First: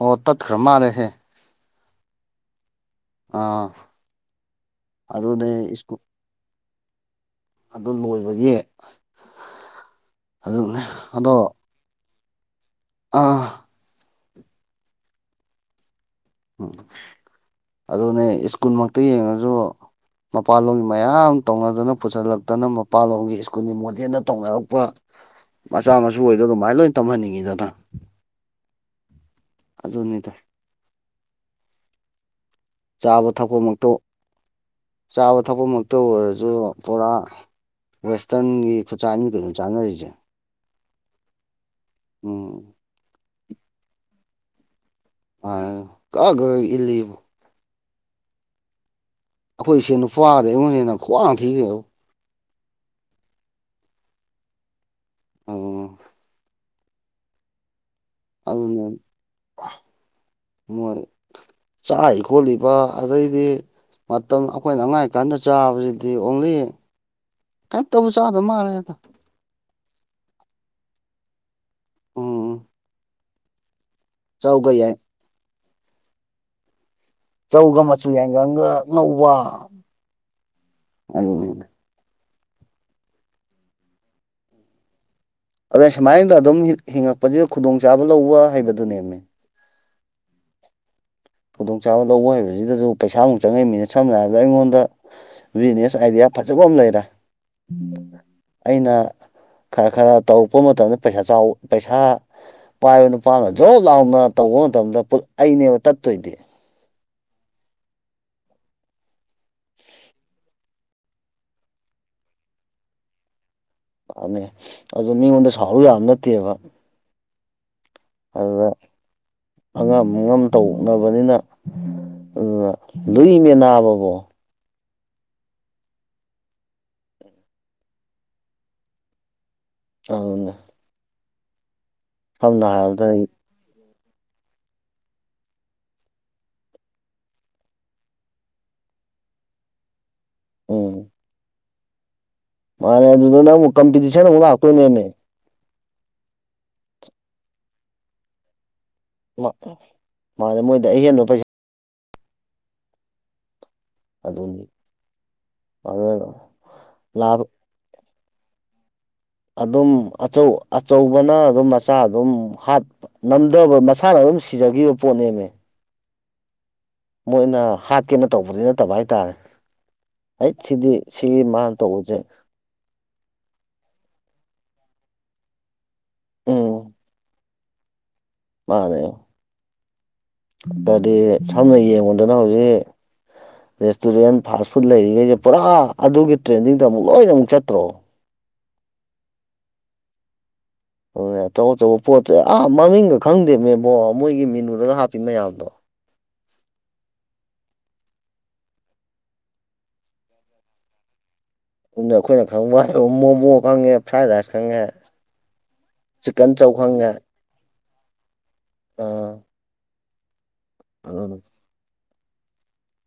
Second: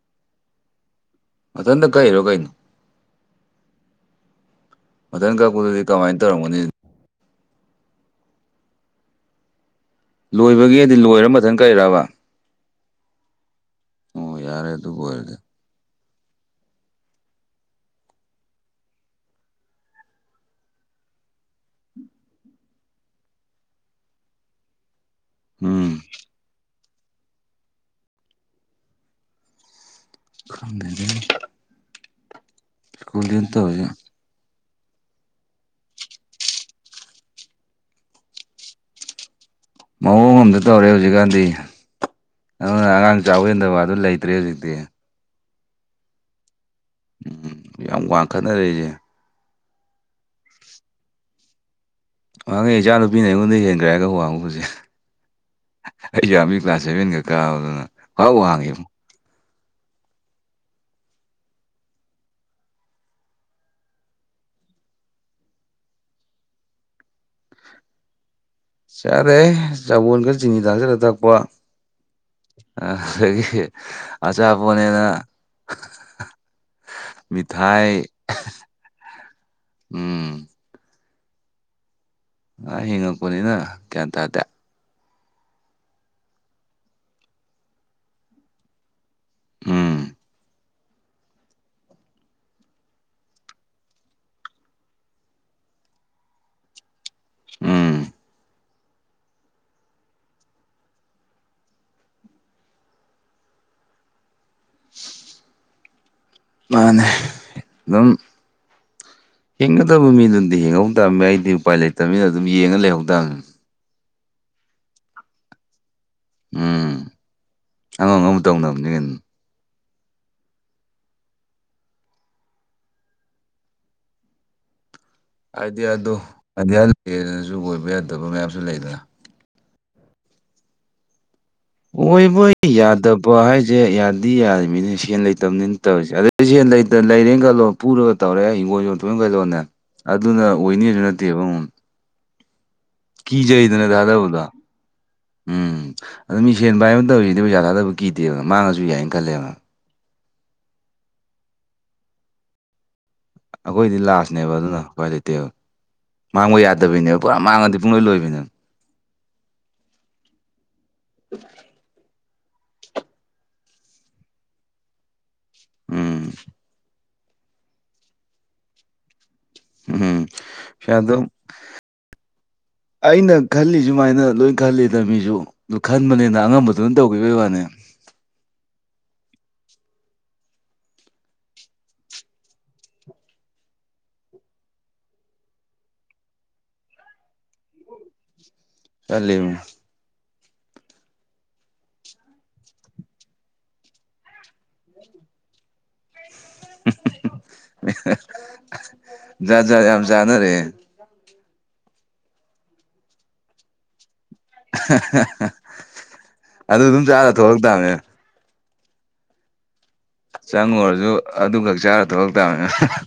ꯑꯣ ꯇꯠꯈ꯭ꯔ ꯃꯥꯜꯂꯦꯍꯦ ꯃꯊꯟꯗ ꯀꯩꯩꯅꯔꯣ ꯀꯩꯅꯣ ꯑꯥ ꯃꯊꯟ ꯑꯗꯨꯅꯦ ꯀꯛꯄꯗꯨꯗꯤ ꯁ꯭ꯀꯨꯜ ꯀꯃꯥꯏꯅ ꯇꯧꯔꯝꯒꯅꯤ ꯑꯗꯨ ꯂꯣꯏꯕꯒꯤ ꯑꯗꯨꯅꯦ ꯂꯣꯏꯕꯒꯤꯗꯤ ꯂꯣꯏꯔ ꯑꯗꯣ ꯃꯊꯪ ꯀꯩꯔꯕ ꯑꯥ ꯑꯣ ꯌꯥꯔꯦ ꯑꯗꯨꯕꯨ ꯑꯣꯏꯔꯗꯤ ꯎꯝ ꯑꯗꯨꯅꯦ ꯁ꯭ꯀꯨꯜꯃꯛꯇ ꯌꯦꯡꯉꯁꯨ ꯃꯄꯥꯟꯂꯣꯝꯒꯤ ꯃꯌꯥꯝ ꯇꯧꯅꯗꯅ ꯄꯨꯁꯤꯜꯂꯛꯇꯅ ꯃꯄꯥꯟꯂꯣꯝꯒꯤ ꯁ꯭ꯀꯨꯜꯒꯤ ꯃꯣꯗꯦꯗ ꯇꯧꯅꯔꯛꯄ ꯎꯝ ꯃꯆꯥ ꯃꯁꯨ ꯑꯣꯏꯗꯣ ꯑꯗꯨꯃꯥꯏꯅ ꯂꯣꯏ ꯇꯝꯍꯟꯅꯤꯡꯉꯤꯗꯅ ꯑꯗꯨꯅꯤꯗ ꯈꯪꯉ ꯑꯗꯨꯅꯤ ꯆꯥꯕ ꯇꯧꯔꯤꯁꯦ ꯊꯛꯄꯃꯛꯇ ꯆꯥꯕ ꯊꯛꯄꯃꯛꯇ ꯑꯣꯏꯔꯁꯨ ꯄꯨꯔꯥ ꯋꯦꯁꯇꯔꯟꯒꯤ ꯈꯨꯆꯥ ꯑꯅꯤꯒ ꯑꯗꯨꯝ ꯆꯥꯅꯔꯤꯁꯦ ꯃꯑꯣꯡ ꯑꯝꯗ ꯇꯧꯔꯦ ꯍꯧꯖꯤꯛꯀꯥꯟꯗꯤ ꯎꯝ ꯑꯗꯨꯅ ꯑꯉꯥꯡ ꯆꯥꯎ ꯍꯦꯟꯗꯕ ꯑꯗꯨ ꯂꯩꯇ꯭ꯔꯦ ꯍꯧꯖꯤꯛꯇꯤ ꯑ ꯀ ꯏ ꯎꯝ ꯌꯥꯝ ꯋꯥꯡꯈꯠꯅꯔꯛꯏꯁꯦ ꯑꯩꯈꯣꯏ ꯏꯁꯦ ꯅꯨꯄꯥꯗ ꯑꯩꯉꯣꯟꯗꯅ ꯈ꯭ꯋꯥꯡ ꯊꯤꯈ꯭ꯔꯦꯕ ꯋꯥꯥꯡꯉꯦ ꯏꯆꯥ ꯅꯨꯨꯄꯤꯅ ꯑꯩꯉꯣꯟꯗ ꯍꯦꯟꯒ꯭ꯔꯦꯒ ꯋꯥꯡꯉꯨꯕꯁꯦ ꯑꯩ ꯌꯥꯝꯃꯤ ꯀ꯭ꯂꯥꯁ ꯁꯦꯚꯦꯟꯒ ꯀꯥꯗꯅ ꯑꯗꯨ ꯃꯔꯦ ꯆꯥ ꯈꯣꯠꯂꯤꯕ ꯑꯗꯩꯗꯤ ꯃꯇꯝ ꯑꯩꯈꯣꯏꯅ ꯑꯉꯥꯡ ꯀꯥꯟꯗ ꯆꯥꯕꯁꯤꯗꯤ ꯑꯣꯡꯂꯤ ꯀꯩꯝ ꯇꯧꯕ ꯆꯥꯗꯕ ꯃꯥꯜꯂꯦ ꯆꯥꯔꯦ ꯆꯕꯣꯟꯒ ꯆꯤꯅꯤ ꯇꯥꯡꯁꯤꯂꯒ ꯊꯥꯛꯄ ꯎꯝ ꯑꯗꯒꯤ ꯑꯁꯥ ꯆꯧꯒ ꯌꯥꯏ ꯐꯅꯦꯅ ꯆꯧꯒ ꯃꯤꯊꯥꯏ ꯃꯆꯨ ꯌꯥꯏꯒꯪꯒ ꯅꯧꯕ ꯎꯝ ꯑꯗꯨ ꯑ ꯍꯤꯡꯉꯛꯄꯣꯅꯤꯅ ꯀꯇ ꯍꯥꯏꯗꯦ ꯑꯗ ꯁꯨꯃꯥꯏꯅꯗ ꯑꯗꯨꯝ ꯍꯤꯡꯉꯛꯄꯁꯤꯗ ꯈꯨꯗꯣꯡꯆꯥꯕ ꯂꯧꯕ ꯍꯩꯕꯗꯨꯅꯦꯕꯅꯦ ꯎꯝ ꯈꯨꯗꯣꯡꯆꯥꯕ ꯂꯧꯕ ꯍꯩꯕꯁꯤꯗꯁꯨ ꯄꯩꯁꯥꯃꯨꯛ ꯆꯪꯉꯛꯏꯕꯃꯤꯅ ꯁꯝꯅ ꯍꯥꯏꯔꯕꯗ ꯑꯩꯉꯣꯟꯗ ꯕꯤꯖꯤꯅꯦꯁ ꯑꯥꯏꯗꯤꯌꯥ ꯐꯖꯕ ꯑꯃ ꯂꯩꯔꯦ ꯎꯝ ꯑꯩꯅ ꯈꯔ ꯈꯔ ꯇꯧꯔꯛꯄ ꯃꯇꯝꯗ ꯄꯩꯁꯥ ꯆꯥꯎ ꯄꯩꯁꯥ ꯄꯥꯏꯕ ꯅꯨꯄꯥꯅ ꯖꯣꯕ ꯂꯥꯎꯅ ꯇꯧꯕ ꯃꯇꯝꯗ ꯑꯩꯅꯦꯕ ꯇꯠꯇꯣꯏꯗꯤ ꯃꯥꯅꯦ ꯑꯗꯨꯝ ꯍꯤꯡꯒꯗꯕ ꯃꯤꯗꯨꯗꯤ ꯍꯤꯡꯍꯧ ꯇꯥꯕꯅꯤ ꯑꯩꯗꯤ ꯎꯄꯥꯏ ꯂꯩꯇꯕꯅꯤꯅ ꯑꯗꯨꯝ ꯌꯦꯡꯉ ꯂꯩꯍꯧꯗꯥꯕꯅꯤ ꯑꯅꯤ ꯑꯗꯨ ꯃꯤꯉꯣꯟꯗ ꯁꯥꯎꯔ ꯌꯥꯝ ꯅꯠꯇꯦꯕ ꯑꯉꯥꯡ ꯑꯃ ꯑꯗꯨꯗ ꯇꯧꯅꯕꯅꯦ ꯀ ꯑꯉꯝ ꯑꯉꯝ ꯇꯧꯅꯕꯅꯤꯅ ꯑꯗꯨꯅ ꯂꯨꯏ ꯃ ꯅꯥꯕꯕꯣ ꯑꯥꯏꯗꯤꯌꯥꯗꯣ ꯑꯥꯏꯗꯤꯌꯥ ꯂꯩꯌꯦꯅꯁꯨ ꯑꯣꯏꯣꯏꯕ ꯌꯥꯗꯕ ꯃꯌꯥꯝꯁꯨ ꯂꯩꯗꯅ ꯑꯉꯅ ꯑꯣꯏꯕ ꯍꯥꯏꯔꯕꯗ ꯌꯥꯗꯕ ꯍꯥꯏꯁꯦ ꯑꯗꯨꯗꯤ ꯌꯥꯔꯤꯃꯤꯅꯦ ꯁꯦꯟ ꯂꯩꯇꯕꯅꯤꯅ ꯇꯧꯔꯤꯁꯦ ꯑꯗꯨꯗꯗꯤ ꯂꯩꯔꯦ ꯈꯜꯂꯣ ꯄꯨꯔꯒ ꯇꯧꯔꯦ ꯍꯤꯡꯣꯜꯁꯨ ꯁꯣꯏ ꯀꯩꯂꯣꯅꯦ ꯑꯗꯨꯅ ꯑꯣꯏꯅꯤꯁꯨ ꯅꯠꯇꯦꯕ ꯃꯥ ꯑꯗꯨ ꯀꯤꯖꯩꯗꯅ ꯊꯥꯗꯕꯗꯣ ꯀꯝꯄꯤꯇꯤꯁꯟꯥꯛꯣꯏ ꯅꯃꯦ ꯎꯝ ꯑꯗꯨ ꯃꯤ ꯁꯦꯟꯕ ꯍꯥꯏ ꯑꯃ ꯇꯧꯔꯤꯁꯤꯗꯤ ꯄꯩꯁꯥ ꯊꯥꯗꯕ ꯀꯤꯗꯦꯗꯅ ꯃꯥꯡꯉꯁꯨ ꯌꯥꯏꯅꯤ ꯃꯥꯅꯦ ꯃꯣꯏꯗ ꯑꯍꯦꯟꯕ ꯄꯩꯁꯥ ꯑꯩꯈꯣꯏꯗꯤ ꯂꯥꯁꯅꯦꯕ ꯑꯗꯨꯅꯤ ꯑꯗꯨꯅ ꯀꯥꯏ ꯂꯩꯇꯦꯕ ꯑꯗꯨꯅ ꯃꯥꯡꯕ ꯌꯥꯗꯕꯩꯅꯦꯕ ꯄꯨꯔꯥ ꯂꯥꯕ ꯃꯥꯡꯉꯗꯤ ꯄꯨꯡꯂꯣꯏ ꯂꯣꯏꯕꯅꯤꯅ ꯑꯗꯨꯝ ꯑꯆꯧꯕꯅ ꯑꯗꯨꯝ ꯃꯆꯥ ꯑꯗꯨꯝꯠꯄꯝ ꯑꯗꯧꯕ ꯃꯁꯥꯅ ꯑꯗꯨꯝ ꯁꯤꯖꯈꯤꯕ ꯄꯣꯠꯅꯦꯃꯦ ꯎꯝ ꯃꯣꯏꯅ ꯍꯥꯠꯀꯦꯅ ꯇꯧꯕꯗꯤ ꯅꯠꯇꯕ ꯍꯥꯏꯇꯥꯔꯦ ꯎꯝ ꯍꯩꯠ ꯁꯤꯗꯤ ꯄꯩꯁꯥꯗꯣ ꯁꯤꯒꯤ ꯃꯥꯅ ꯇꯧꯕꯖꯦ ꯑꯩꯅ ꯈꯜꯂꯤ ꯁꯨꯃꯥꯏꯅ ꯂꯣꯏ ꯈꯜꯂꯤꯗ ꯃꯤꯖꯨ ꯗꯨ ꯈꯟꯕꯅꯤꯅ ꯎꯝ ꯑꯉꯝꯕꯗꯨꯅ ꯇꯧꯒꯤꯕꯩ ꯋꯥꯅꯤ ꯃꯥꯅꯦ ꯑꯗꯗꯤ ꯁꯝꯅ ꯌꯦꯡꯉꯨꯗꯅ ꯍꯧꯖꯤꯛ ꯔꯦꯁꯇꯨꯔꯦꯟ ꯐꯥꯁ ꯐꯨꯗ ꯂꯩꯔꯤꯉꯩꯁꯦ ꯄꯨꯔꯥ ꯑꯗꯨꯒꯤ ꯇ꯭ꯔꯦꯟꯗꯤꯡꯗ ꯑꯃꯨꯛ ꯂꯣꯏꯅ ꯑꯃꯨꯛ ꯆꯠꯇ꯭ꯔꯣ ꯆꯠꯂꯤꯝ ꯗꯨꯅꯦ ꯑꯆꯧ ꯑꯆꯧꯕ ꯄꯣꯠꯁꯦ ꯑꯥ ꯃꯃꯤꯡꯒ ꯈꯪꯗꯦꯃꯦꯕꯣ ꯃꯣꯏꯒꯤ ꯃꯦꯅꯨꯗꯒ ꯍꯥꯞꯄꯤ ꯃꯌꯥꯝꯗꯣ [unintelligible] ꯖꯥ ꯖꯥꯠ ꯌꯥꯝ ꯆꯅꯔꯦ [inaudible] ꯎꯪꯅꯦ ꯑꯩꯈꯣꯏꯅ ꯈꯪꯕ ꯍꯥꯏ ꯃꯣꯃꯣ ꯈꯪꯉꯦ ꯐ꯭ꯔꯥꯏ ꯔꯥꯏꯁ ꯈꯪꯉꯦ ꯆꯤꯛꯀꯟ ꯆꯧ ꯑꯗꯨ ꯑꯗꯨꯝ ꯈꯪꯉꯦ ꯆꯥꯔ ꯊꯣꯛꯂꯛ ꯇꯥꯕꯅꯦ ꯑꯥ ꯆꯪꯉꯨꯔꯖꯨ ꯑꯗꯨꯅ ꯑꯗꯨ ꯈꯛ ꯆꯥꯔ ꯊꯣꯛꯂꯛꯇꯥꯕ ꯍꯥ ꯍꯥ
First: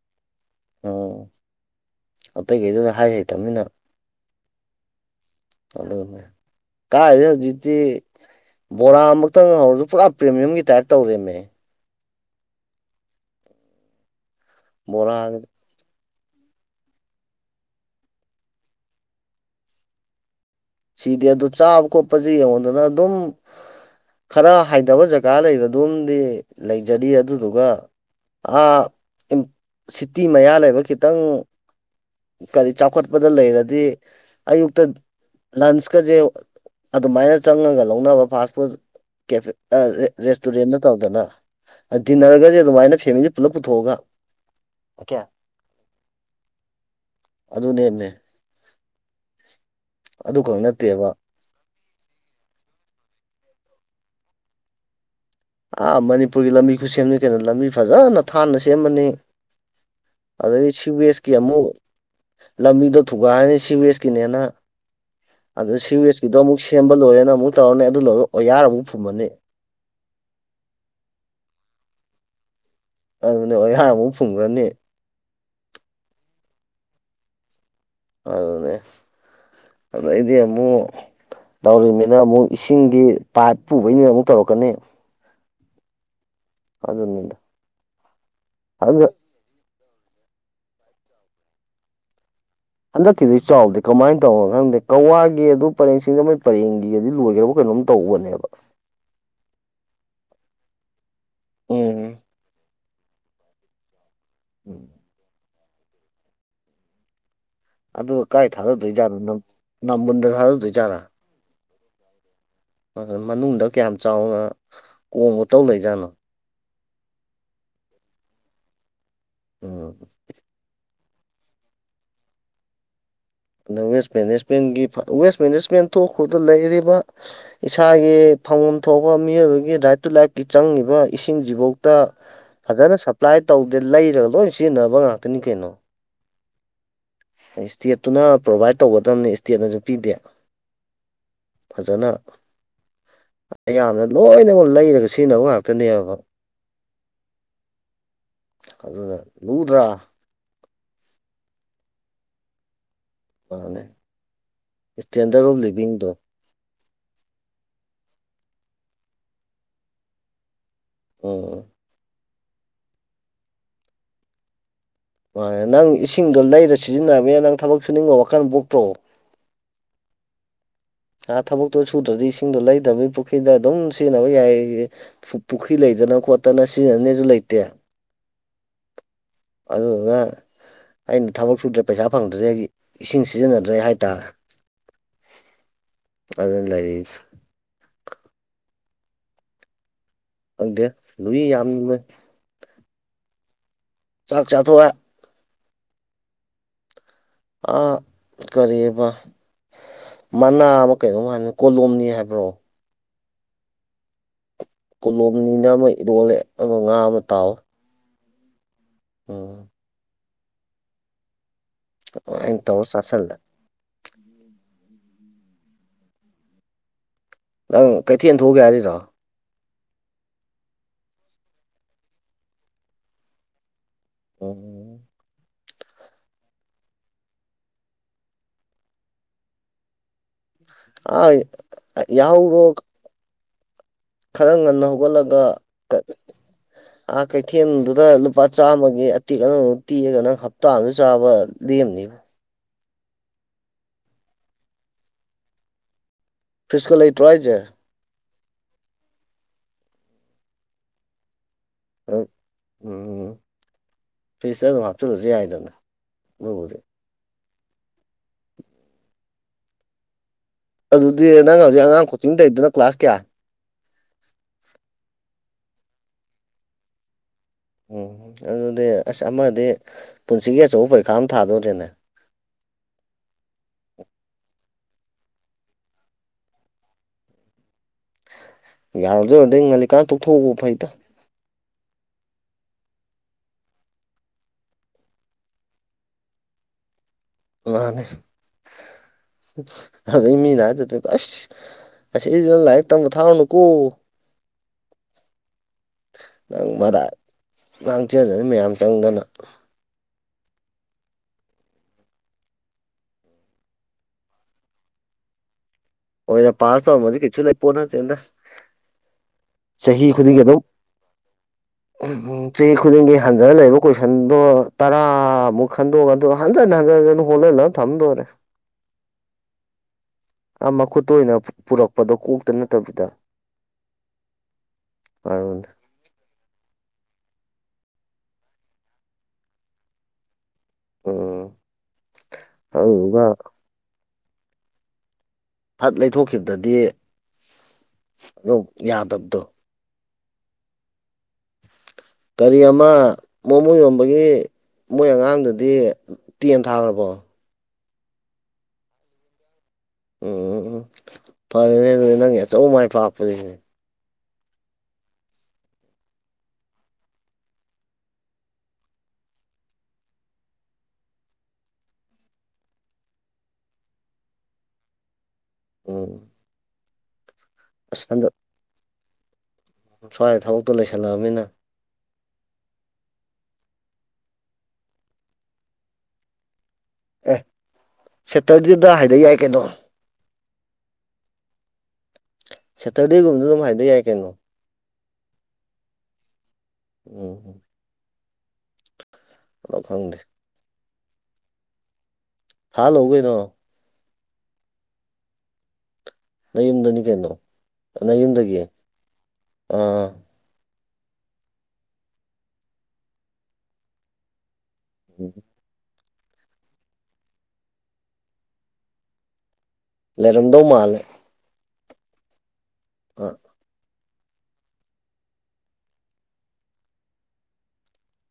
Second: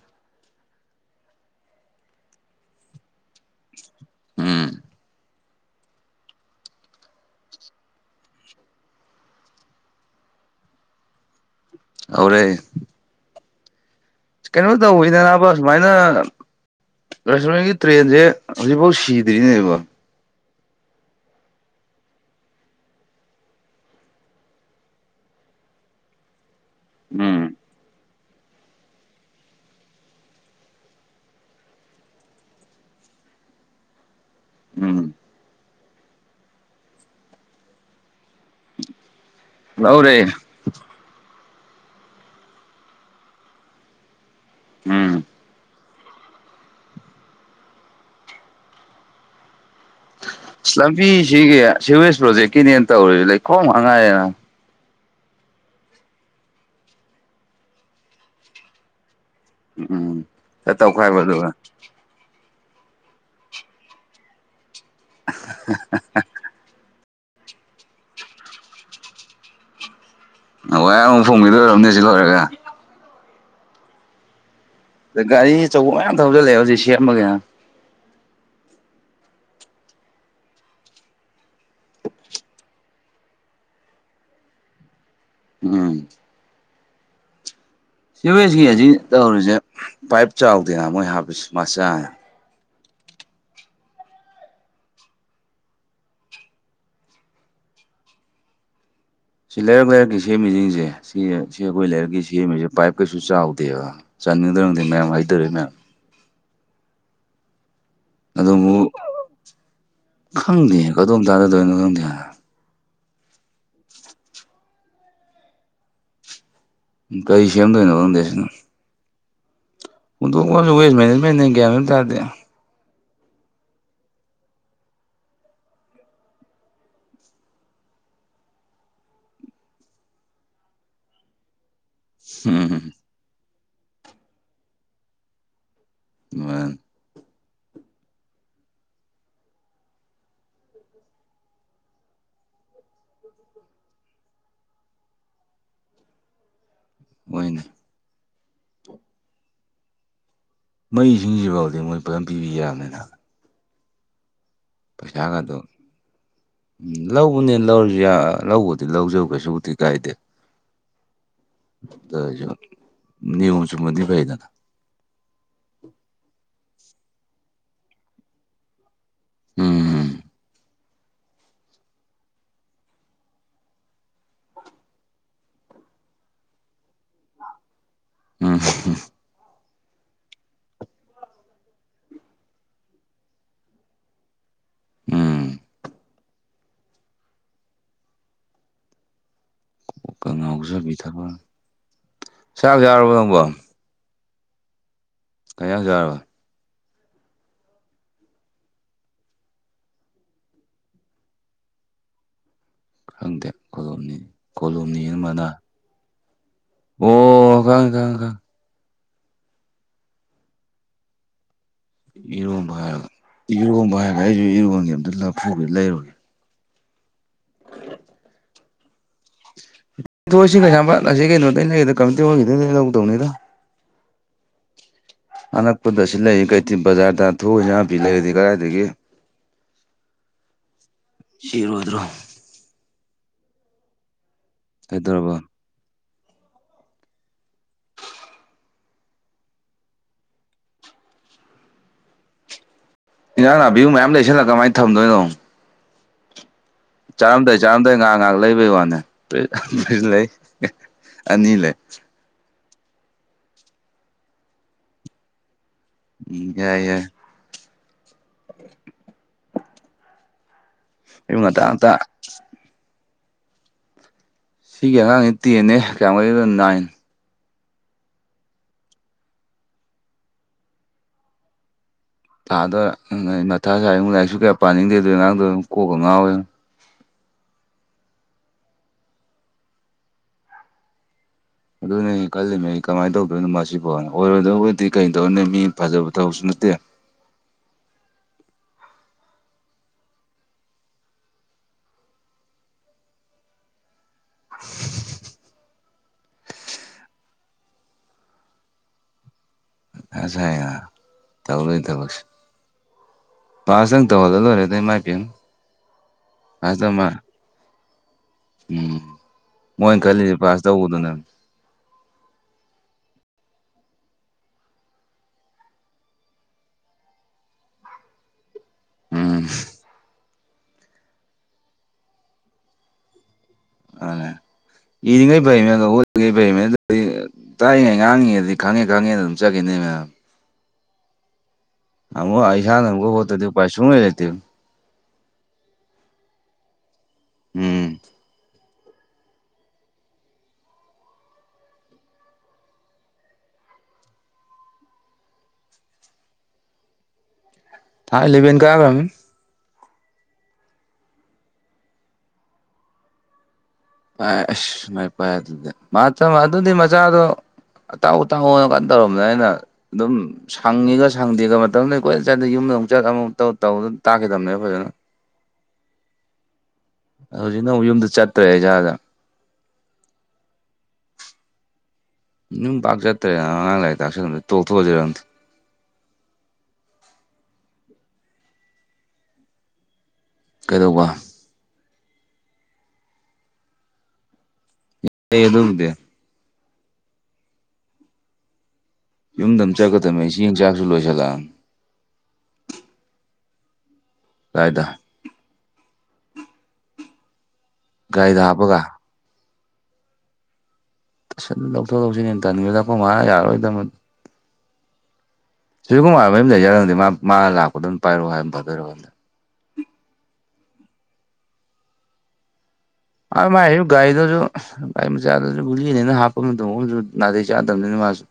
ꯑꯥ ꯑꯇꯩꯒꯩꯗꯨꯅ ꯍꯥꯏ ꯍꯩꯇꯝꯃꯤꯅ ꯎꯝ ꯑꯗꯨꯅꯤ ꯀꯥꯏꯗꯩ ꯍꯧꯖꯤꯛꯇꯤ ꯕꯣꯔꯥ ꯑꯃꯛꯇꯪ ꯍꯧꯔꯁꯨ ꯄꯨꯔꯥ ꯄ꯭ꯔꯤꯃꯤꯌꯝꯒꯤ ꯇꯥꯏꯞ ꯇꯧꯔꯦꯝꯃꯦ ꯍꯧꯔꯦ ꯀꯩꯅꯣ ꯇꯧꯏꯗ ꯕꯣꯔꯥꯒꯁꯦ ꯅꯥꯕ ꯔꯨꯃꯥꯏꯗ ꯔꯦꯁꯇꯨꯔꯦꯟꯒꯤ ꯇ꯭ꯔꯦꯟꯖꯦ ꯍꯧꯖꯤꯛꯐꯥꯎ ꯁꯤꯗ꯭ꯔꯤꯅꯦꯕꯣ ꯁꯤꯗꯦ ꯑꯗꯨ ꯆꯥꯕ ꯈꯣꯠꯄꯁꯦ ꯌꯦꯡꯉꯣꯗꯅ ꯑꯗꯨꯝ ꯈꯔ ꯍꯥꯏꯗꯕ ꯖꯒꯥ ꯂꯩꯕꯗꯨꯝꯗꯤ ꯂꯩꯖꯔꯤ ꯎꯝ ꯑꯗꯨꯗꯨꯒ ꯑꯥ ꯏꯝ ꯁꯤꯇꯤ ꯃꯌꯥ ꯂꯩꯕ ꯈꯤꯇꯪ ꯀꯔꯤ ꯆꯥꯎꯈꯠꯄꯗ ꯂꯩꯔꯗꯤ ꯑꯌꯨꯛꯇ ꯎꯝ ꯂꯟꯁꯀꯖꯦ ꯑꯗꯨꯃꯥꯏꯅ ꯆꯪꯉꯒ ꯂꯧꯅꯕ ꯐꯥꯔ꯭ꯁ ꯐꯨꯠ ꯀꯦꯐꯦ ꯑꯥ ꯔꯦ ꯂꯧꯔꯦ ꯔꯦꯁꯇꯨꯔꯦꯟꯗ ꯇꯧꯗꯅ ꯗꯤꯟꯅꯔꯒꯖꯦ ꯑꯗꯨꯃꯥꯏꯅ ꯐꯦꯃꯤꯂꯤ ꯄꯨꯂꯞ ꯄꯨꯊꯣꯛꯑꯒ ꯑꯀꯦ ꯎꯝ ꯑꯗꯨꯅꯦꯝꯅꯦ ꯑꯗꯨꯈꯛ ꯅꯠꯇꯦꯕ ꯂꯝꯕꯤꯁꯤꯒꯤ ꯁꯤꯋꯦꯁ ꯄ꯭ꯔꯣꯖꯦꯛꯀꯤꯅꯦꯅ ꯇꯧꯔꯤ ꯂꯩꯈꯣꯝ ꯉꯥꯛ ꯉꯥꯏꯔꯦꯅ ꯑꯥ ꯃꯅꯤꯄꯨꯔꯒꯤ ꯂꯝꯕꯤ ꯈꯨ ꯁꯦꯝꯅꯤ ꯀꯩꯅꯣ ꯂꯝꯕꯤ ꯐꯖꯅ ꯊꯥꯟꯅ ꯁꯦꯝꯃꯅꯤ ꯎꯝ ꯑꯗꯩ ꯇꯧꯈꯥꯏꯕ ꯁꯤꯚꯦꯁꯀꯤ ꯑꯗꯨꯒ ꯑꯃꯨꯛ ꯂꯝꯕꯤꯗꯣ ꯊꯨꯒꯥꯏꯑꯅꯤ ꯁꯤꯚꯦꯁꯀꯤꯅꯦꯅ ꯑꯗꯨ ꯁꯤꯋꯦꯁꯀꯤꯗꯣ ꯑꯃꯨꯛ ꯁꯦꯝꯕ ꯂꯣꯏꯔꯦꯅ ꯑꯃꯨꯛ ꯇꯧꯔꯅꯤ ꯑꯗꯨ ꯂꯣꯏꯔ ꯑꯣꯌꯥꯔ ꯑꯃꯨꯛ ꯐꯨꯝꯃꯅꯤ ꯑꯣꯌꯥꯔ ꯑꯃꯨ ꯐꯨꯝꯒꯤꯗꯣꯏ ꯑꯣꯏꯔꯝꯅꯤ ꯑꯁꯤ ꯂꯣꯏꯔꯒ ꯑꯗꯨꯅꯦ ꯑꯣꯌꯥꯔ ꯑꯃꯨꯛ ꯐꯨꯝꯒ꯭ꯔꯅꯤ ꯗ ꯒꯥꯔꯤ ꯑꯆꯧꯕ ꯃꯌꯥꯝ ꯊꯧꯖꯤꯜꯂꯦ ꯍꯧꯖꯤꯛ ꯁꯦꯝꯕꯒꯤ ꯑꯗꯨꯅꯦ ꯑꯗꯩꯗꯤ ꯑꯃꯨꯛ ꯇꯧꯔꯤꯝꯃꯤꯅ ꯑꯃꯨꯛ ꯏꯁꯤꯡꯒꯤ ꯄꯥꯏꯞ ꯄꯨꯕꯩꯅꯤꯅ ꯑꯃꯨꯛ ꯇꯧꯔꯛꯀꯅꯤ ꯎꯝ ꯑꯗꯨꯅꯤꯗ ꯁꯤꯋꯦꯖꯀꯤ ꯍꯖꯤ ꯑꯗꯨꯒ ꯇꯧꯔꯤꯖꯦ ꯄꯥꯏꯞ ꯆꯥꯎꯗꯦꯅ ꯃꯣꯏ ꯍꯥꯞꯄꯤꯁ ꯃꯆꯥ ꯍꯟꯗꯛꯀꯤꯗꯤ ꯆꯥꯎꯗꯦ ꯀꯃꯥꯏꯅ ꯇꯧꯑ ꯈꯪꯗꯦ ꯀꯋꯥꯒꯤ ꯑꯗꯨ ꯄꯔꯦꯡꯁꯤꯡꯗ ꯃꯣꯏ ꯄꯔꯦꯡꯒꯤꯒꯗꯤ ꯂꯣꯏꯒ꯭ꯔꯕ ꯀꯩꯅꯣꯝ ꯇꯧꯕꯅꯦꯕ ꯁꯤ ꯂꯩꯔꯛ ꯂꯩꯔꯛꯀꯤ ꯁꯦꯝꯃꯤꯖꯤꯡꯖꯦ ꯁꯤ ꯁꯤ ꯑꯩꯈꯣꯏ ꯎꯝ ꯂꯩꯔꯛꯀꯤ ꯁꯦꯝꯃꯤꯖꯦ ꯄꯥꯏꯞ ꯀꯩꯁꯨ ꯆꯥꯎꯗꯦꯕ ꯆꯟꯒꯗ꯭ꯔ ꯉꯪꯗꯦ ꯅꯌꯥ ꯃꯥꯏꯠ ꯇꯧꯔꯩ ꯃꯌꯥꯝ ꯑꯗꯨ ꯀꯥꯏ ꯑꯗꯨꯕꯨ ꯊꯥꯗꯣꯏꯖꯥꯠꯅꯣ ꯅꯝ ꯅꯝꯕꯨꯟꯗ ꯊꯥꯗꯗꯣꯏꯖꯥꯠꯔꯥ ꯗꯥꯗꯥꯗꯣꯏꯅꯣ ꯈꯪꯗꯦꯍ ꯅꯇꯅꯥ ꯃꯅꯨꯡꯗ ꯀꯌꯥꯝ ꯆꯥꯎꯅ ꯀꯣꯝꯒ ꯇꯧ ꯂꯩꯖꯥꯠꯅꯣ ꯒꯩ ꯁꯦꯝꯗꯣꯏꯅꯣ ꯒꯪꯗꯦ ꯑꯁꯤꯅ ꯎꯝ ꯄꯨꯟꯗꯣꯡ ꯋꯥꯖꯨ ꯋꯦꯁ ꯃꯅꯦꯖꯃꯦꯟꯅꯦ ꯒ꯭ꯌꯥꯟ ꯃꯦꯝ ꯇꯥꯗꯦ ꯋꯦꯁ ꯃꯦꯅꯦꯖꯃꯦꯟꯒꯤ ꯋꯦꯁ ꯃꯦꯅꯦꯖꯃꯦꯟ ꯊꯣꯛꯈ꯭ꯔꯗ ꯂꯩꯔꯤꯕ ꯏꯁꯥꯒꯤ ꯐꯪꯐꯝ ꯊꯣꯛꯄ ꯃꯤꯑꯣꯏꯕꯒꯤ ꯔꯥꯏꯠ ꯇꯨ ꯂꯥꯏꯐꯀꯤ ꯆꯪꯉꯤꯕ ꯏꯁꯤꯡꯁꯤꯐꯥꯎ ꯇ ꯎꯝ ꯐꯖꯅ ꯁꯞꯄ꯭ꯂꯥꯏ ꯇꯧꯗꯦ ꯂꯩꯔꯒ ꯂꯣꯏ ꯁꯤꯖꯤꯟꯅꯕ ꯉꯥꯛꯇꯅꯤ ꯀꯩꯅꯣ ꯃꯥ ꯏꯁꯇꯦꯠꯇꯨꯅ ꯄ꯭ꯔꯣꯕꯥꯏꯠ ꯇꯧꯒꯗꯕꯅꯤ ꯏꯁꯇꯦꯠꯅꯁꯨ ꯄꯤꯗꯦ ꯐꯖꯅ ꯑꯌꯥꯝꯕꯅ ꯂꯣꯏꯅꯃꯛ ꯂꯩꯔꯒ ꯁꯤꯖꯤꯟꯅꯕ ꯉꯥꯛꯇꯅꯦꯕꯀꯣ ꯑꯣꯏꯣꯏꯅꯦ ꯑꯗꯨ ꯂꯗ꯭ꯔ ꯃꯩꯁꯤꯡꯁꯤꯐꯥꯎꯗꯤ ꯃꯣꯏ ꯐꯖꯝ ꯄꯤꯕꯤ ꯌꯥꯕꯅꯤꯅ ꯃꯥꯅꯦ ꯏꯁꯇꯦꯟꯗꯔꯠ ꯄꯩꯁꯥꯒꯗꯣ ꯑꯣꯐ ꯂꯤꯕꯤꯡꯗꯣ ꯎꯝ ꯂꯧꯕꯅꯦ ꯂꯧꯔꯁꯨ ꯂꯧꯕꯗꯤ ꯂꯧꯖꯕ ꯀꯩꯁꯨꯕꯨꯗꯤ ꯀꯥꯏꯗꯦ ꯑꯣ ꯑꯣ ꯅꯅꯤ ꯆ ꯃ ꯄ ꯃꯥꯅꯦ ꯅꯪ ꯏꯁꯤꯡꯗꯣ ꯂꯩꯔ ꯁꯤꯖꯤꯟꯅꯅꯤꯅ ꯅꯪ ꯊꯕꯛ ꯁꯨꯅꯤꯡꯕ ꯋꯥꯈꯜ ꯄꯣꯛꯇ꯭ꯔꯑꯣ ꯎꯝ ꯑꯥ ꯊꯕꯛꯇꯣ ꯁꯨꯗ꯭ꯔꯗꯤ ꯏꯁꯤꯡꯗꯣ ꯂꯩꯇꯕ ꯄꯨꯈ꯭ꯔꯤꯗ ꯑꯗꯨꯝ ꯁꯤꯖꯤꯟꯅꯕ ꯌꯥꯏ ꯄꯨꯈ꯭ꯔꯤ ꯂꯩꯇꯅ ꯈꯣꯠꯇꯅ ꯁꯤꯖꯤꯟꯅꯅꯦꯁꯨ ꯂꯩꯇꯦ ꯎꯝ ꯑꯗꯨꯒ ꯑꯩꯅ ꯊꯕꯛ ꯁꯨꯗ꯭ꯔꯦ ꯄꯩꯁꯥ ꯐꯪꯗ꯭ꯔꯁꯦ ꯑꯩꯗꯤ ꯏꯁꯤꯡ ꯁꯤꯖꯤꯟꯅꯗ꯭ꯔꯦ ꯍꯥꯏꯇꯥꯔꯦ ꯎꯝ ꯑꯗꯨ ꯂꯩꯥꯏꯔꯤ ꯉ ꯉꯥꯎꯕꯁꯨ ꯈꯪꯗꯦ ꯄꯤꯊꯕ ꯂꯨꯏ ꯌꯥꯝꯅ ꯆꯥꯛ ꯌꯥꯎꯔꯕ ꯅꯪꯕꯣ ꯆꯥꯛ ꯆꯥꯊꯣꯛꯑ ꯀꯌꯥ ꯆꯔꯣꯏ ꯑ ꯀꯔꯤꯑꯕ ꯃꯅꯥ ꯑꯃ ꯀꯩꯅꯣꯝ ꯍꯥꯏꯅꯤ ꯀꯣꯂꯣꯝꯅꯤ ꯍꯥꯏꯕ꯭ꯔꯣ ꯈꯪꯗꯦ ꯈꯨꯗꯣꯝꯅꯤꯅꯤ ꯀꯣꯂꯣꯝꯅꯤꯅ ꯑꯃ ꯏꯔꯣꯜꯂꯦ ꯑꯗꯣ ꯉꯥ ꯑꯃ ꯇꯥꯎꯋꯦ ꯉ ꯉꯒ ꯎꯝ ꯑꯩꯅ ꯏꯔꯣꯝꯕ ꯇꯧꯔ ꯍꯥꯏꯔꯒ ꯆꯥꯁꯤꯜꯂꯦ ꯏꯔꯣꯝꯕ ꯍꯥꯏꯔꯒ ꯑꯩꯁꯨ ꯏꯔꯣꯟꯒꯤ ꯑꯝꯇ ꯂꯐꯨꯒ ꯂꯩꯔꯨꯔꯒꯦ ꯅꯪ ꯀꯩꯊꯦꯜ ꯊꯣꯛꯑꯒꯦ ꯍꯥꯏꯔꯤꯔꯣ ꯊꯣꯛꯣꯏꯏꯁꯤ ꯀꯩꯁꯥꯄꯥꯠꯂꯁꯤ ꯀꯩꯅꯣꯗ ꯂꯩꯒꯗ ꯀꯃꯤꯇꯤ ꯑꯣꯏꯈꯤꯗꯣꯏ ꯂꯧꯗꯧꯅꯤꯗ ꯎꯝ ꯑꯅꯛꯄꯗ ꯁꯤ ꯂꯩ ꯀꯩꯊ ꯕꯖꯥꯔꯗ ꯊꯨꯏ ꯅꯥꯕꯤ ꯂꯩꯔꯗꯤ ꯀꯗꯥꯏꯗꯒꯤ ꯑ ꯁꯤꯔꯣꯏꯗ꯭ꯔꯣ ꯌꯥꯎꯗꯣ ꯈꯔ ꯉꯟꯅ ꯀꯩꯗꯧꯔꯕ ꯍꯧꯒꯠꯂꯒ ꯑꯥ ꯀꯩꯊꯦꯜꯗꯨꯗ ꯂꯨꯄꯥ ꯆꯥꯝꯃꯒꯤ ꯑꯇꯦꯛ ꯑꯅ ꯇꯤꯑꯒ ꯅꯪ ꯍꯞꯇꯥ ꯑꯃꯨ ꯆꯥꯕ ꯂꯦꯝꯅꯤꯕ ꯏꯟꯥꯡ ꯅꯥꯄꯤꯕꯨ ꯃꯌꯥꯝ ꯂꯩꯁꯤꯜꯂꯒ ꯀꯃꯥꯏꯅ ꯊꯝꯗꯣꯏꯅꯣ ꯐ꯭ꯔꯤꯖꯀ ꯂꯩꯇ꯭ꯔꯣ ꯍꯥꯏꯁꯦ ꯆꯥꯔꯝꯗꯣꯏ ꯆꯥꯔꯝꯗꯩ ꯉꯥꯏꯍꯥꯛ ꯉꯥꯏꯍꯥꯛ ꯂꯩꯕꯩ ꯋꯥꯅꯦ ꯂꯩ ꯑꯅꯤ ꯂꯩ ꯎꯝ ꯎꯝ ꯐ꯭ꯔꯤꯖꯇ ꯑꯗꯨꯝ ꯍꯥꯞꯆꯤꯜꯂꯁꯨ ꯌꯥꯏꯗꯅ ꯝ ꯌꯥꯏ ꯑꯗꯨꯕꯨꯗꯤ ꯌꯥꯏ ꯑꯗꯨꯗꯤ ꯑꯌꯨꯛ ꯅꯪ ꯉꯟꯇꯥ ꯍꯧꯖꯤꯛ ꯉꯟꯇꯥ ꯑꯉꯥꯡ ꯀꯣꯆꯤꯡ ꯂꯩꯗꯅ ꯀ꯭ꯂꯥꯁ ꯀꯌꯥ ꯁꯤꯒꯤ ꯑꯉꯥꯡꯁ ꯇꯦꯟꯅꯦ ꯀꯌꯥꯃꯨꯔꯤꯗ ꯅꯥꯏꯟ ꯎꯝ ꯑꯗꯨꯗꯤ ꯑꯁ ꯑꯃꯗꯤ ꯄꯨꯟꯁꯤꯒꯤ ꯑꯆꯧꯕ ꯄꯔꯤꯈꯥ ꯑꯃ ꯊꯥꯗꯧꯔꯤꯦꯅꯦ ꯊꯥꯗ ꯃꯊꯥ ꯁꯉꯨ ꯂꯥꯏꯁꯨ ꯀꯌꯥ ꯄꯥꯅꯤꯡꯗꯦ ꯑꯗꯨꯗꯣ ꯑꯉꯥꯡꯗꯣ ꯑꯗꯨꯝ ꯀꯣꯛꯄ ꯉꯥꯎꯋꯦ ꯌꯥꯔꯗꯣꯏꯔꯗꯤꯩ ꯉꯜꯂꯤꯛꯀꯥꯟꯗ ꯇꯣꯛꯊꯣꯛꯎꯕ ꯐꯩꯇ ꯑꯗꯨꯅꯦ ꯑꯩ ꯈꯜꯂꯤꯕ ꯑꯩ ꯀꯃꯥꯏꯅ ꯇꯧꯗꯣꯏꯅꯣ ꯃꯁꯤꯁꯤꯐꯥꯎ ꯑꯣꯏꯔꯣꯏꯗꯕꯨꯗꯤ ꯀꯩꯗꯧꯅꯦ ꯃꯤ ꯐꯖꯕ ꯊꯕꯁꯨ ꯅꯠꯇꯦ ꯃꯥꯅꯦ ꯏꯃꯤꯅꯁ ꯑꯁꯤꯁꯤꯗ ꯂꯥꯏꯔꯤꯛ ꯇꯝꯕ ꯊꯥꯔꯨꯅꯨꯀꯣ [unintelligible] ꯅꯪ ꯃꯔꯥ ꯉꯥꯡꯊꯦꯗꯅ ꯃꯌꯥꯝ ꯆꯪꯗꯅ ꯑꯁ ꯍꯥꯏꯅ ꯇꯧꯔꯣꯏ ꯊꯕꯛꯁꯦ ꯍ ꯁꯪ ꯇ ꯍꯗꯣꯔꯦ ꯇ ꯃꯥ ꯑꯣꯅ ꯄꯜ ꯆꯥꯎꯗꯤ ꯀꯁꯨꯨ ꯂꯩ ꯄꯣꯅꯠꯇꯦ ꯎꯝ ꯃꯣꯏꯅ ꯈꯜꯂꯤꯁꯦ ꯑꯗꯨꯝ ꯄꯥꯁ ꯇꯧꯕꯗꯨꯅ [unintelligible] ꯆꯍꯤ ꯈꯨꯗꯤꯡꯒꯤ ꯍꯟꯖꯅ ꯂꯩꯕ ꯀꯣꯏꯁꯟꯗꯣ ꯇꯔꯥꯃꯨꯛ ꯈꯟꯗꯣꯛꯑꯒ ꯑꯗꯨ ꯍꯟꯖꯟ ꯍꯟꯖꯤꯟ ꯍꯟꯖꯟ ꯍꯣꯜꯍꯜꯂꯒ ꯊꯝꯗ ꯑꯣꯏꯔꯦ ꯎꯝ ꯑ ꯃꯈꯨꯠꯇ ꯑꯣꯏꯅ ꯄꯨꯔꯛꯄꯗꯣ ꯀꯣꯛꯇ ꯅꯠꯇꯕꯤꯗ ꯑꯅꯦ ꯏꯗꯤꯉ ꯏ ꯄ ꯑꯗꯨꯅꯤ ꯑꯗꯨ ꯦꯃꯦꯟ ꯑꯗꯨꯗꯤ ꯇꯥꯛꯏꯉꯩ ꯉꯥꯡꯉꯤꯉꯩꯗꯤ ꯈꯪꯉꯦ ꯈꯪꯉꯦꯅ ꯑꯗꯨꯝ ꯆꯠꯈꯤꯅꯦ ꯃꯦꯝ ꯎꯝ ꯑꯃ ꯑꯩꯁꯅ ꯑꯗꯨꯗꯨꯒ ꯑꯃꯛꯣꯦ ꯄꯩꯁꯁꯨꯨ ꯂꯩꯇꯨ ꯐꯠ ꯂꯩꯊꯣꯛꯈꯤꯕꯗꯗꯤ ꯎꯝ ꯇꯣꯞ ꯌꯥ ꯑꯗꯕꯗ ꯀꯔꯤ ꯑꯃ ꯃꯣꯃꯨ ꯌꯣꯟꯕꯒꯤ ꯃꯣꯏ ꯑꯉꯥꯡꯗꯨꯗꯤ ꯇꯤ ꯑꯃ ꯊꯥꯈ꯭ꯔꯕꯣ ꯊꯥ ꯏꯂꯚꯕꯦꯟ ꯀꯌꯥ ꯑꯣꯏ꯭ꯔꯝꯃꯤ ꯎꯝ ꯎꯝ ꯎꯝ ꯐꯔꯦꯅꯦ ꯑꯗꯨꯗꯤ ꯅꯪꯒꯤ ꯑꯆꯧ ꯃꯥꯏ ꯄꯥꯛꯄꯔꯤꯁꯤꯅꯦ ꯑꯁꯨ ꯃꯥꯏ ꯄꯥꯏ ꯑꯗꯨꯗꯤ ꯃꯥ ꯑꯗꯨꯗꯤ ꯃꯆꯥꯗꯣ ꯑꯇꯥꯎ ꯑꯇꯥꯎ ꯀꯥꯟ ꯇꯧꯔꯕꯅ ꯑꯩꯅ ꯑꯗꯨꯝ ꯁꯪꯉꯤꯒ ꯁꯪꯗꯦꯒ ꯃꯇꯝꯗ ꯀꯣꯏꯅ ꯆꯠꯗ ꯌꯨꯝꯗ ꯑꯃꯨꯛ ꯆꯠ ꯑꯃꯨꯛꯧ ꯇꯧ ꯇꯥꯈꯤꯗꯕꯅꯦꯕ ꯐꯖꯅ ꯎꯝ ꯍꯧꯖꯤꯛꯅ ꯑꯃꯨꯛ ꯑꯁ ꯌꯨꯝꯗ ꯍꯟꯗꯛ ꯆꯠꯇ꯭ꯔꯦ ꯖꯥꯗ ꯁ꯭ꯋꯥꯏꯗ ꯊꯕꯛꯇꯣ ꯂꯩꯁꯜꯂꯛꯑꯕꯅꯤꯅ ꯅꯝ ꯄꯥꯛ ꯆꯠꯔꯦ ꯑꯉꯥꯡ ꯂꯦꯁ ꯇꯣꯛꯊꯣꯔꯣ ꯑꯦ ꯁꯦꯇꯔꯗꯦꯗ ꯍꯥꯏꯗ ꯌꯥꯏ ꯀꯩꯅꯣ ꯀꯩꯗꯧꯕ ꯁꯦꯇꯔꯗꯦꯒꯨꯝꯕꯗ ꯑꯗꯨꯝ ꯍꯥꯏꯗ ꯌꯥꯏ ꯀꯩꯅꯣ ꯌꯦ ꯑꯗꯨꯗ ꯎꯝ ꯎꯝ ꯌꯨꯝꯗ ꯑꯃ ꯀꯅꯥ ꯈꯪꯗꯦ ꯆꯠꯀꯗꯝꯕꯅꯦ ꯆ ꯆꯥꯛꯁꯨ ꯂꯣꯏꯁꯤꯜꯂꯛꯑꯅꯤ ꯊꯥꯍꯥꯟ ꯂꯛꯎ ꯀꯩꯅꯣ ꯀꯥꯏꯗ ꯅꯌꯨꯝꯗꯅꯤ ꯀꯩꯅꯣ ꯅꯪ ꯒꯥꯔꯤꯗ ꯌꯨꯝꯗꯒꯤ ꯍꯥꯞꯄꯒ ꯑꯥ ꯇꯨꯁꯟ ꯂꯧꯊꯣꯛ ꯂꯧꯁꯤꯅꯦ ꯇꯟꯅꯤꯡꯉ ꯂꯛꯄ ꯃꯥ ꯌꯥꯔꯣꯏꯗꯕꯅꯤ ꯎꯝ ꯁꯨꯔꯖꯤꯀꯨꯃꯥꯔ ꯃꯔꯤ ꯂꯩꯔꯒꯗꯤ ꯃꯥ ꯂꯥꯛꯄ ꯑꯗꯨꯝ ꯄꯥꯏꯔꯛꯑꯣ ꯍꯥꯏꯅ ꯐꯗꯣꯏꯔꯣꯗ ꯂꯩꯔꯝꯗꯧ ꯃꯥꯜꯂꯦ ꯑꯥ ꯑ ꯃꯥꯏ ꯒꯒꯥꯥꯏꯗꯨꯁꯨ ꯒꯥꯔꯤ ꯃꯆꯥꯗꯨꯁꯨ ꯒꯨꯂꯤꯅꯦꯅ ꯍꯥꯞꯄ ꯃꯇꯝ ꯑꯃꯁꯁꯨ ꯅꯥꯇꯩ ꯆꯥꯗꯕꯅꯤꯅ ꯃꯥꯁꯨ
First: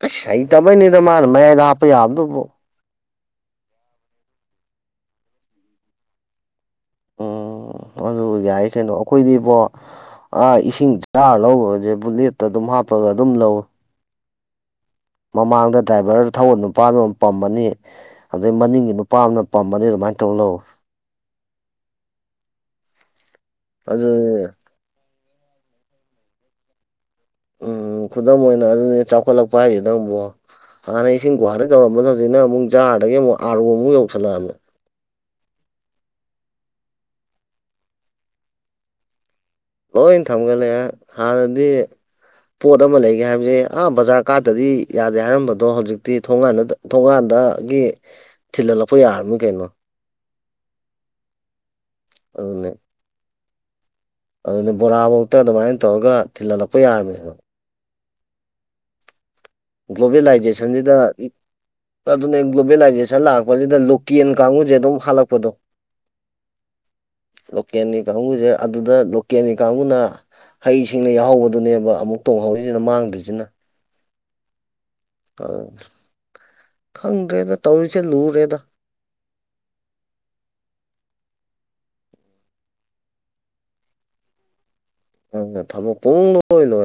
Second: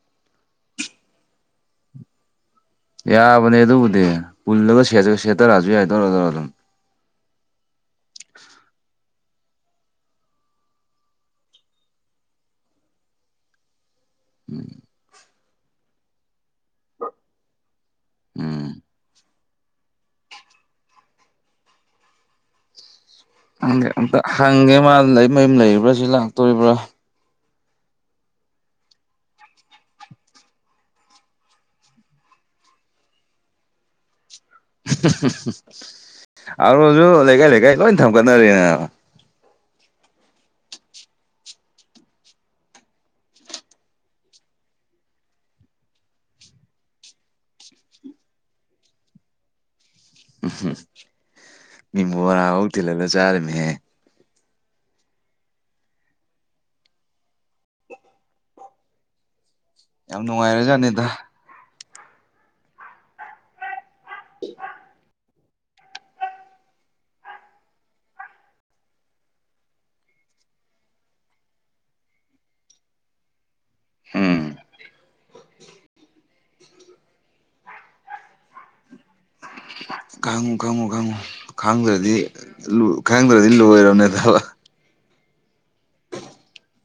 ꯀꯁ ꯍꯩꯇꯕꯩꯅꯤꯗ ꯃꯥꯅ ꯃꯌꯥꯏꯗ ꯍꯥꯞꯄ ꯌꯥꯕꯗꯨꯕꯣ ꯌꯥꯕꯅꯦ ꯑꯗꯨꯕꯨꯗꯤ ꯄꯨꯜꯂꯒ ꯁꯦꯠꯇꯔꯛꯑꯁꯨ ꯌꯥꯏ ꯇꯧꯔ ꯑꯗꯨꯧꯔ ꯑꯗꯨꯝ ꯎꯝ ꯑꯗꯨ ꯌꯥꯏ ꯀꯩꯅꯣ ꯑꯩꯈꯣꯏꯗꯤꯕꯣ ꯑꯥ ꯏꯁꯤꯡ ꯆꯥꯔ ꯂꯧꯕꯁꯦ ꯕꯨꯂꯦꯠꯇ ꯑꯗꯨꯝ ꯍꯥꯞꯄꯒ ꯑꯗꯨꯝ ꯂꯧꯋꯦ ꯎꯝ ꯃꯃꯥꯡꯗ ꯗ꯭ꯔꯥꯏꯚꯔ ꯊꯧꯧꯕ ꯅꯨꯄꯥꯅ ꯄꯝꯕꯅꯤ ꯑꯗꯩ ꯎꯝ ꯃꯅꯤꯡꯒꯤ ꯅꯨꯄꯥ ꯑꯃꯅ ꯄꯝꯕꯅꯤ ꯔꯨ ꯃꯥꯟ ꯇꯧꯂꯣ ꯍꯪꯒꯦ ꯑꯝꯇ ꯑꯗꯨꯅꯤ ꯍꯪꯉꯦ ꯃꯥ ꯂꯩ ꯃꯌꯨꯝ ꯂꯩ꯭ꯔꯥ ꯁꯤ ꯂꯥꯛꯇꯣꯔꯤꯕ꯭ꯔꯥ ꯎꯝ ꯈꯨꯗꯝ ꯑꯣꯏꯅ ꯑꯗꯨꯅꯦ ꯆꯥꯎꯈꯠꯂꯛꯄ ꯍꯥꯏꯈꯤꯗꯪꯕꯨꯣ ꯍꯥꯟꯅ ꯏꯁꯤꯡ ꯒꯨꯍꯥꯇꯩ ꯇꯧꯔꯝꯕꯗ ꯍꯧꯖꯤꯛꯅꯨꯛꯥꯔꯗꯒꯤ ꯑꯃꯨꯛ ꯑꯥꯔꯨ ꯑꯃꯨꯛ ꯌꯧꯁꯜꯂꯛꯑꯕꯃꯦ ꯑꯔꯣꯁꯨ ꯂꯩꯀꯥꯏ ꯂꯩꯀꯥꯏ ꯂꯣꯏ ꯊꯝꯒꯠꯅꯔꯤꯦꯅꯦ ꯂꯣꯏ ꯊꯝꯒꯠꯂꯦ ꯍꯥꯟꯅꯗꯤ ꯄꯣꯠ ꯑꯃ ꯂꯩꯒꯦ ꯍꯥꯏꯕꯁꯦ ꯑꯥ ꯕꯖꯥꯔ ꯀꯥꯔꯠꯇꯗꯤ ꯌꯥꯗꯦ ꯍꯥꯏꯔꯝꯕꯗꯣ ꯍꯧꯖꯤꯛꯇꯤ ꯊꯣꯡꯀꯥꯟꯗ ꯊꯣꯡꯒꯥꯟꯗꯒꯤ ꯊꯤꯜꯍꯜꯂꯛꯄ ꯌꯥꯔꯝꯅꯤ ꯀꯩꯅꯣ ꯎ ꯃꯤꯕꯨ ꯍꯔꯥꯡ ꯍꯧꯥꯎ ꯊꯤꯜꯂꯂ ꯆꯥꯔꯝꯃꯤꯍꯦ ꯑꯗꯨꯅ ꯕꯣꯔꯥꯐꯧꯗ ꯑꯗꯨꯃꯥꯏꯅ ꯇꯧꯔꯒ ꯊꯤꯜꯍꯜꯂꯛꯄ ꯌꯥꯔꯃꯦꯕ ꯌꯥꯝ ꯒ꯭ꯂꯣꯕꯦꯂꯥꯏꯖꯦꯁꯟꯁꯤꯗ ꯅꯨꯡꯉꯥꯏꯔꯖꯥꯠꯅꯤꯗ ꯑꯗꯨꯅꯦ ꯒ꯭ꯂꯣꯕꯦꯂꯥꯏꯖꯦꯁꯟ ꯂꯥꯛꯄꯁꯤꯗ ꯂꯣꯀꯦꯟ ꯀꯥꯡꯕꯨꯁꯦ ꯑꯗꯨꯝ ꯍꯥꯜꯂꯛꯄꯗꯣ ꯂꯣꯀꯦꯜꯒꯤ ꯀꯥꯡꯕꯨꯁꯦ ꯑꯗꯨꯗ ꯂꯣꯀꯦꯜꯒꯤ ꯀꯥꯡꯕꯨꯅ ꯍꯩꯁꯤꯡꯅ ꯌꯥꯎꯍꯧꯕꯗꯨꯅꯦꯕ ꯑꯃꯨꯛ ꯇꯣꯡꯍꯧꯔꯤꯁꯤꯅ ꯃꯥꯡꯗ꯭ꯔꯤꯁꯤꯅ ꯎꯝ ꯑ ꯈꯪꯗ꯭ꯔꯦꯗ ꯇꯧꯔꯤꯁꯦ ꯂꯨꯔꯦꯗ ꯈꯉꯨ ꯈꯉꯨ ꯈꯉꯨ ꯈꯥꯡꯗ꯭ꯔꯗꯤ ꯈꯥꯡꯗ꯭ꯔꯗꯤ ꯂꯣꯏꯔꯕꯅꯦ ꯊꯕ ꯎꯪ ꯊꯝꯃꯣ ꯀꯨꯡ ꯂꯣꯏ ꯂꯣꯏ